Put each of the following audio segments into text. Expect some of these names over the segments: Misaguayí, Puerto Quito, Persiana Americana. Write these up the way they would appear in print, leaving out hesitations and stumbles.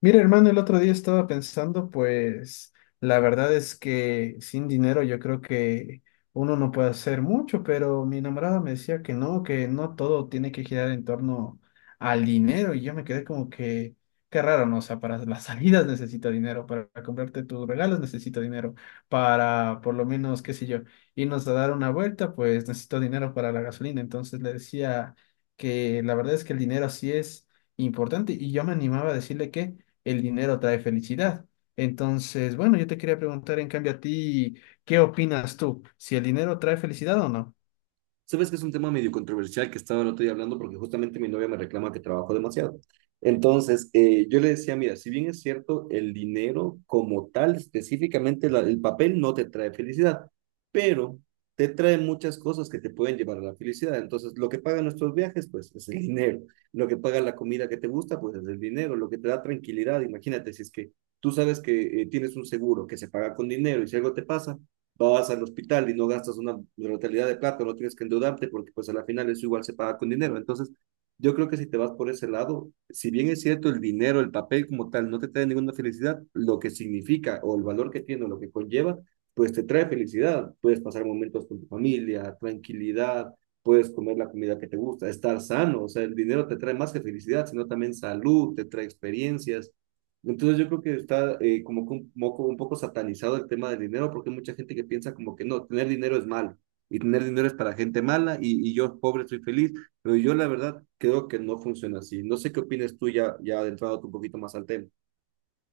Mira, hermano, el otro día estaba pensando, pues la verdad es que sin dinero yo creo que uno no puede hacer mucho, pero mi enamorada me decía que no todo tiene que girar en torno al dinero y yo me quedé como que, qué raro, ¿no? O sea, para las salidas necesito dinero, para comprarte tus regalos necesito dinero, para por lo menos, qué sé yo, irnos a dar una vuelta, pues necesito dinero para la gasolina. Entonces le decía que la verdad es que el dinero sí es importante y yo me animaba a decirle que el dinero trae felicidad. Entonces, bueno, yo te quería preguntar en cambio a ti, ¿qué opinas tú? ¿Si el dinero trae felicidad o no? Sabes que es un tema medio controversial que estaba el otro día hablando porque justamente mi novia me reclama que trabajo demasiado. Entonces, yo le decía, mira, si bien es cierto, el dinero como tal, específicamente el papel, no te trae felicidad, pero te trae muchas cosas que te pueden llevar a la felicidad. Entonces, lo que pagan nuestros viajes, pues es el dinero. Lo que paga la comida que te gusta, pues es el dinero. Lo que te da tranquilidad, imagínate, si es que tú sabes que tienes un seguro que se paga con dinero, y si algo te pasa vas al hospital y no gastas una brutalidad de plata, no tienes que endeudarte porque pues a la final eso igual se paga con dinero. Entonces, yo creo que si te vas por ese lado, si bien es cierto el dinero, el papel como tal, no te trae ninguna felicidad, lo que significa o el valor que tiene o lo que conlleva, pues te trae felicidad. Puedes pasar momentos con tu familia, tranquilidad, puedes comer la comida que te gusta, estar sano. O sea, el dinero te trae más que felicidad, sino también salud, te trae experiencias. Entonces yo creo que está como que un poco satanizado el tema del dinero, porque hay mucha gente que piensa como que no, tener dinero es malo y tener dinero es para gente mala y yo pobre estoy feliz, pero yo la verdad creo que no funciona así. No sé qué opinas tú ya adentrado un poquito más al tema.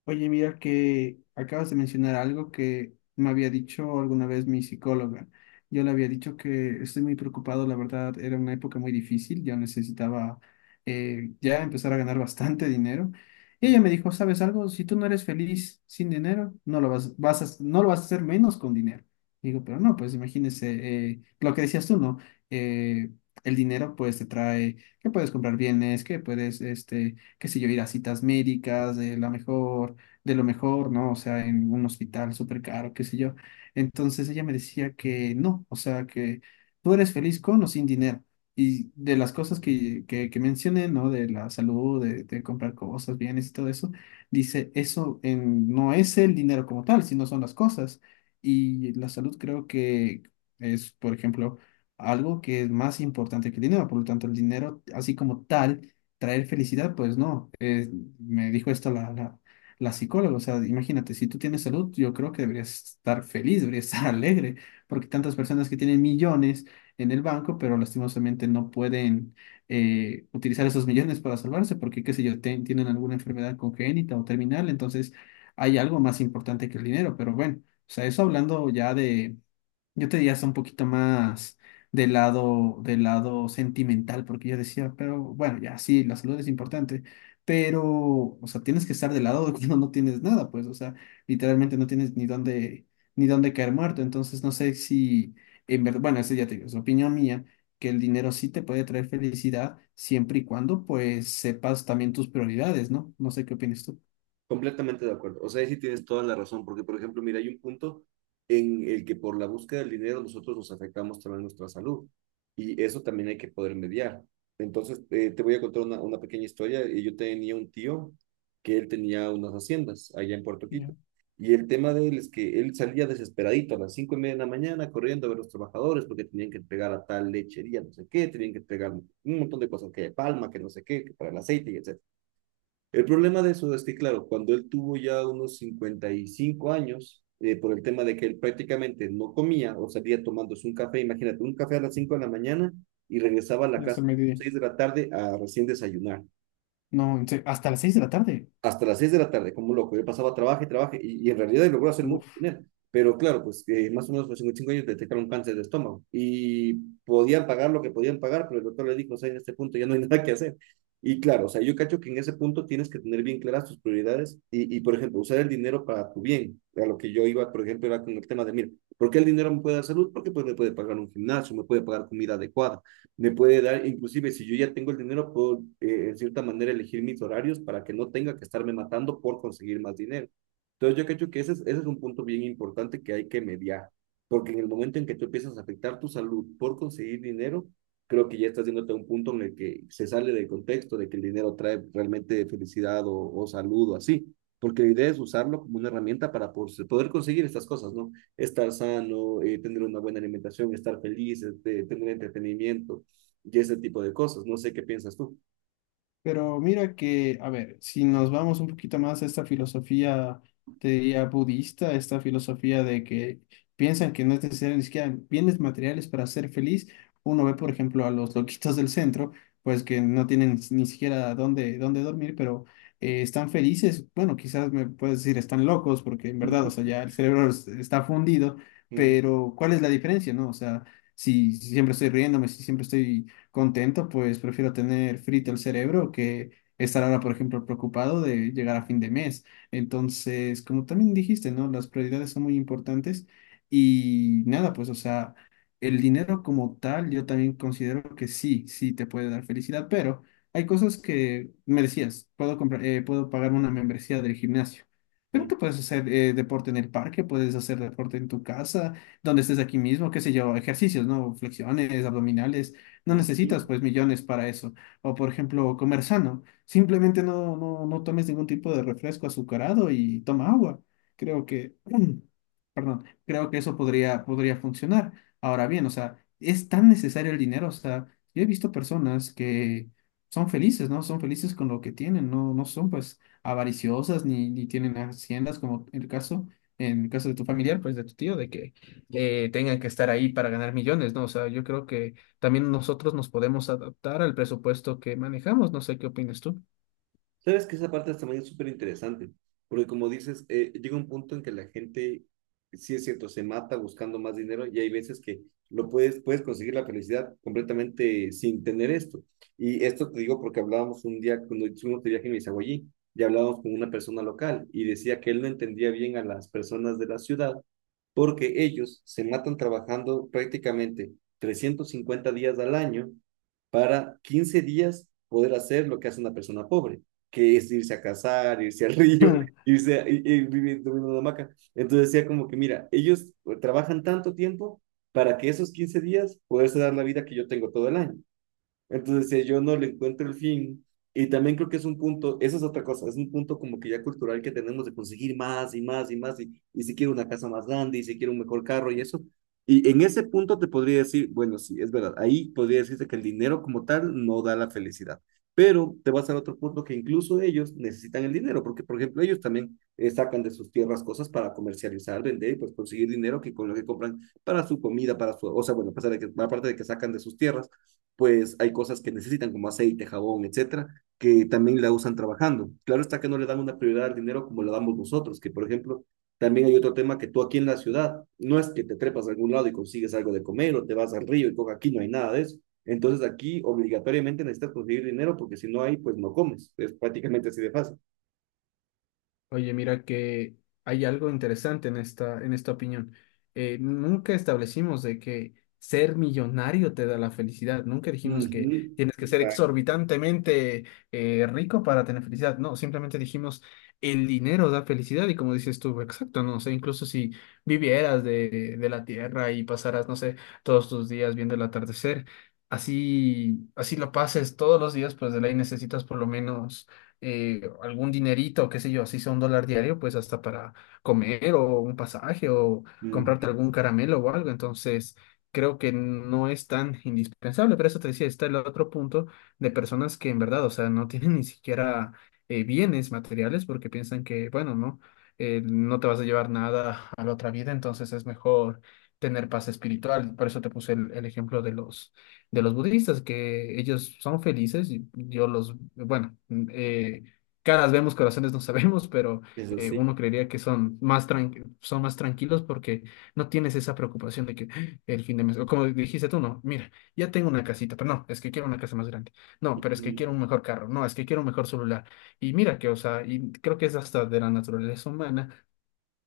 Oye, mira que acabas de mencionar algo que me había dicho alguna vez mi psicóloga. Yo le había dicho que estoy muy preocupado, la verdad, era una época muy difícil, yo necesitaba ya empezar a ganar bastante dinero. Y ella me dijo, ¿sabes algo? Si tú no eres feliz sin dinero, no lo vas, vas a, no lo vas a hacer menos con dinero. Digo, pero no, pues imagínese lo que decías tú, ¿no? Eh, el dinero pues te trae que puedes comprar bienes, que puedes, este, qué sé yo, ir a citas médicas, la mejor de lo mejor, ¿no? O sea, en un hospital súper caro, qué sé yo. Entonces ella me decía que no, o sea, que tú eres feliz con o sin dinero. Y de las cosas que mencioné, ¿no? De la salud, de comprar cosas, bienes y todo eso, dice, no es el dinero como tal, sino son las cosas. Y la salud creo que es, por ejemplo, algo que es más importante que el dinero. Por lo tanto, el dinero, así como tal, traer felicidad, pues no. Me dijo esto la psicóloga. O sea, imagínate, si tú tienes salud, yo creo que deberías estar feliz, deberías estar alegre, porque tantas personas que tienen millones en el banco, pero lastimosamente no pueden utilizar esos millones para salvarse, porque, qué sé yo, tienen alguna enfermedad congénita o terminal, entonces hay algo más importante que el dinero, pero bueno, o sea, eso hablando ya yo te diría hasta un poquito más del lado sentimental, porque yo decía, pero bueno, ya sí, la salud es importante, pero, o sea, tienes que estar del lado de cuando no tienes nada, pues, o sea, literalmente no tienes ni dónde caer muerto. Entonces, no sé si, en verdad, bueno, eso ya te digo, es opinión mía, que el dinero sí te puede traer felicidad siempre y cuando, pues, sepas también tus prioridades, ¿no? No sé qué opinas tú. Completamente de acuerdo. O sea, ahí sí tienes toda la razón, porque por ejemplo, mira, hay un punto en el que por la búsqueda del dinero nosotros nos afectamos también nuestra salud, y eso también hay que poder mediar. Entonces, te voy a contar una pequeña historia. Yo tenía un tío que él tenía unas haciendas allá en Puerto Quito, Ya, y el tema de él es que él salía desesperadito a las 5:30 de la mañana corriendo a ver a los trabajadores, porque tenían que entregar a tal lechería, no sé qué, tenían que entregar un montón de cosas, que de palma, que no sé qué, que para el aceite, y etc. El problema de eso es que, claro, cuando él tuvo ya unos 55 años, por el tema de que él prácticamente no comía o salía tomándose un café, imagínate, un café a las 5 de la mañana y regresaba a la ya es casa el a las mediodía. 6 de la tarde, a recién desayunar No, en serio, hasta las 6 de la tarde. hasta las 6 de la tarde, como un loco. Yo pasaba, trabaje, trabaje, y en realidad logró hacer mucho Uf. dinero. Pero claro, pues más o menos a los 55 años detectaron cáncer de estómago, y podían pagar lo que podían pagar, pero el doctor le dijo, o sea, en este punto ya no hay nada que hacer. Y claro, o sea, yo cacho que en ese punto tienes que tener bien claras tus prioridades por ejemplo, usar el dinero para tu bien. A lo que yo iba, por ejemplo, era con el tema de, mira, ¿por qué el dinero me puede dar salud? Porque pues me puede pagar un gimnasio, me puede pagar comida adecuada, me puede dar, inclusive si yo ya tengo el dinero, puedo en cierta manera elegir mis horarios para que no tenga que estarme matando por conseguir más dinero. Entonces yo creo que ese es un punto bien importante que hay que mediar, porque en el momento en que tú empiezas a afectar tu salud por conseguir dinero, creo que ya estás yéndote a un punto en el que se sale del contexto de que el dinero trae realmente felicidad o salud o así, porque la idea es usarlo como una herramienta para poder conseguir estas cosas, ¿no? Estar sano, tener una buena alimentación, estar feliz, este, tener entretenimiento, y ese tipo de cosas. No sé qué piensas tú. Pero mira que, a ver, si nos vamos un poquito más a esta filosofía, te diría budista, esta filosofía de que piensan que no es necesario ni siquiera bienes materiales para ser feliz, uno ve, por ejemplo, a los loquitos del centro, pues que no tienen ni siquiera dónde dormir, pero están felices. Bueno, quizás me puedes decir están locos, porque en verdad, o sea, ya el cerebro está fundido, Mm-hmm. pero ¿cuál es la diferencia, no? O sea, si siempre estoy riéndome, si siempre estoy contento, pues prefiero tener frito el cerebro que estar ahora, por ejemplo, preocupado de llegar a fin de mes. Entonces, como también dijiste, ¿no? Las prioridades son muy importantes y nada, pues, o sea, el dinero como tal, yo también considero que sí, sí te puede dar felicidad, pero hay cosas que me decías, puedo comprar, puedo pagar una membresía del gimnasio. Pero que puedes hacer deporte en el parque, puedes hacer deporte en tu casa, donde estés aquí mismo, qué sé yo, ejercicios, ¿no? Flexiones, abdominales no Mm-hmm. necesitas pues millones para eso. O por ejemplo, comer sano, simplemente no, no, no tomes ningún tipo de refresco azucarado y toma agua. Creo que, perdón, creo que eso podría, podría funcionar. Ahora bien, o sea, es tan necesario el dinero, o sea, yo he visto personas que son felices, ¿no? Son felices con lo que tienen, no, no son pues avariciosas ni tienen haciendas como en el caso de tu familiar, pues de tu tío, de que tengan que estar ahí para ganar millones, ¿no? O sea, yo creo que también nosotros nos podemos adaptar al presupuesto que manejamos. No sé qué opinas tú. Sabes que esa parte también es súper interesante, porque como dices, llega un punto en que la gente, sí es cierto, se mata buscando más dinero, y hay veces que puedes conseguir la felicidad completamente sin tener esto. Y esto te digo porque hablábamos un día, cuando hicimos de viaje en Misaguayí, y hablábamos con una persona local y decía que él no entendía bien a las personas de la ciudad, porque ellos se matan trabajando prácticamente 350 días al año para 15 días poder hacer lo que hace una persona pobre, que es irse a cazar, irse al río, irse a, ir ir viviendo en una hamaca. Entonces decía como que, mira, ellos trabajan tanto tiempo para que esos 15 días poderse dar la vida que yo tengo todo el año. Entonces, si yo no le encuentro el fin, y también creo que es un punto, eso es otra cosa, es un punto como que ya cultural que tenemos de conseguir más y más y más, y si quiero una casa más grande, y si quiero un mejor carro y eso. Y en ese punto te podría decir, bueno, sí, es verdad, ahí podría decirte que el dinero como tal no da la felicidad. Pero te vas al otro punto, que incluso ellos necesitan el dinero, porque por ejemplo ellos también sacan de sus tierras cosas para comercializar, vender y pues conseguir dinero, que con lo que compran para su comida, para su, o sea, bueno, a pesar de que, aparte de que sacan de sus tierras, pues hay cosas que necesitan como aceite, jabón, etcétera, que también la usan trabajando. Claro está que no le dan una prioridad al dinero como la damos nosotros, que por ejemplo, también hay otro tema que tú aquí en la ciudad, no es que te trepas a algún lado y consigues algo de comer o te vas al río y coca, aquí no hay nada de eso. Entonces aquí obligatoriamente necesitas conseguir dinero, porque si no hay, pues no comes. Es prácticamente así de fácil. Oye, mira que hay algo interesante en esta opinión. Nunca establecimos de que ser millonario te da la felicidad. Nunca dijimos que Ujú. tienes que ser Ah, exorbitantemente rico para tener felicidad. No, simplemente dijimos el dinero da felicidad y como dices tú, exacto, no sé, incluso si vivieras de la tierra y pasaras, no sé, todos tus días viendo el atardecer, así, así lo pases todos los días, pues de ley necesitas por lo menos algún dinerito, qué sé yo, así sea $1 diario, pues hasta para comer o un pasaje o mm. comprarte algún caramelo o algo. Entonces, creo que no es tan indispensable, pero eso te decía, está el otro punto de personas que en verdad, o sea, no tienen ni siquiera bienes materiales porque piensan que, bueno, no, no te vas a llevar nada a la otra vida, entonces es mejor tener paz espiritual. Por eso te puse el ejemplo de los budistas, que ellos son felices, y yo los, bueno, caras vemos, corazones no sabemos, pero Eso sí. uno creería que son más tranquilos porque no tienes esa preocupación de que ¡ah! El fin de mes, o como dijiste tú, no, mira, ya tengo una casita, pero no, es que quiero una casa más grande, no, pero es que Ujú. quiero un mejor carro, no, es que quiero un mejor celular, y mira que, o sea, y creo que es hasta de la naturaleza humana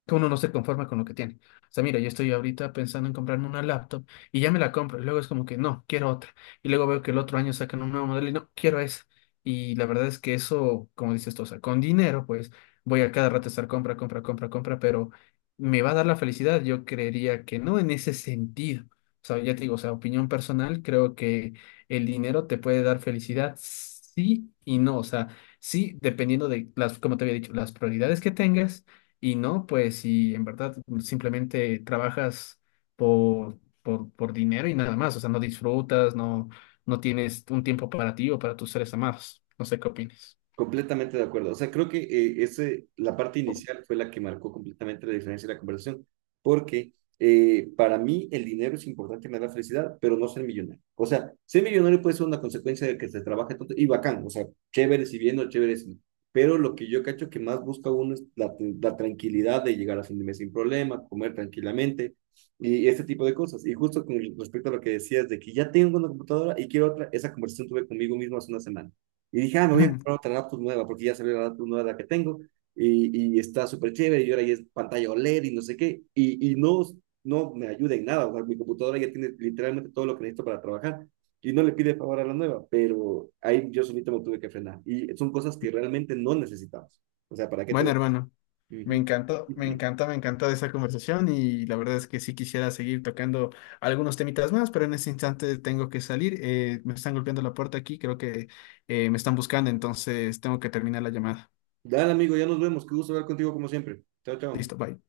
que uno no se conforma con lo que tiene. O sea, mira, yo estoy ahorita pensando en comprarme una laptop y ya me la compro. Y luego es como que no, quiero otra. Y luego veo que el otro año sacan un nuevo modelo y no, quiero esa. Y la verdad es que eso, como dices tú, o sea, con dinero, pues voy a cada rato estar compra, compra, compra, compra, pero me va a dar la felicidad. Yo creería que no en ese sentido. O sea, ya te digo, o sea, opinión personal, creo que el dinero te puede dar felicidad, sí y no. O sea, sí, dependiendo de las, como te había dicho, las prioridades que tengas y no, pues si en verdad simplemente trabajas por dinero y nada más, o sea, no disfrutas, no, no tienes un tiempo para ti o para tus seres amados. No sé qué opines. Completamente de acuerdo. O sea, creo que la parte inicial fue la que marcó completamente la diferencia de la conversación, porque para mí el dinero es importante, me da felicidad, pero no ser millonario. O sea, ser millonario puede ser una consecuencia de que se trabaje tanto y bacán, o sea, chévere si bien o chévere si no. Pero lo que yo cacho que más busca uno es la tranquilidad de llegar a fin de mes sin problema, comer tranquilamente y este tipo de cosas. Y justo con respecto a lo que decías de que ya tengo una computadora y quiero otra, esa conversación tuve conmigo mismo hace una semana. Y dije, ah, me voy a comprar otra laptop nueva, porque ya salió la laptop nueva la que tengo, y está súper chévere, y ahora ya es pantalla OLED y no sé qué, y no me ayuda en nada, o sea, mi computadora ya tiene literalmente todo lo que necesito para trabajar, y no le pide favor a la nueva, pero ahí yo solito me tuve que frenar, y son cosas que realmente no necesitamos, o sea, ¿para qué te Bueno, voy? hermano, me Ujú. encantó, me encanta esa conversación y la verdad es que sí quisiera seguir tocando algunos temitas más, pero en este instante tengo que salir. Me están golpeando la puerta aquí, creo que me están buscando, entonces tengo que terminar la llamada. Dale, amigo, ya nos vemos, qué gusto hablar contigo como siempre. Chao, chao. Listo, bye.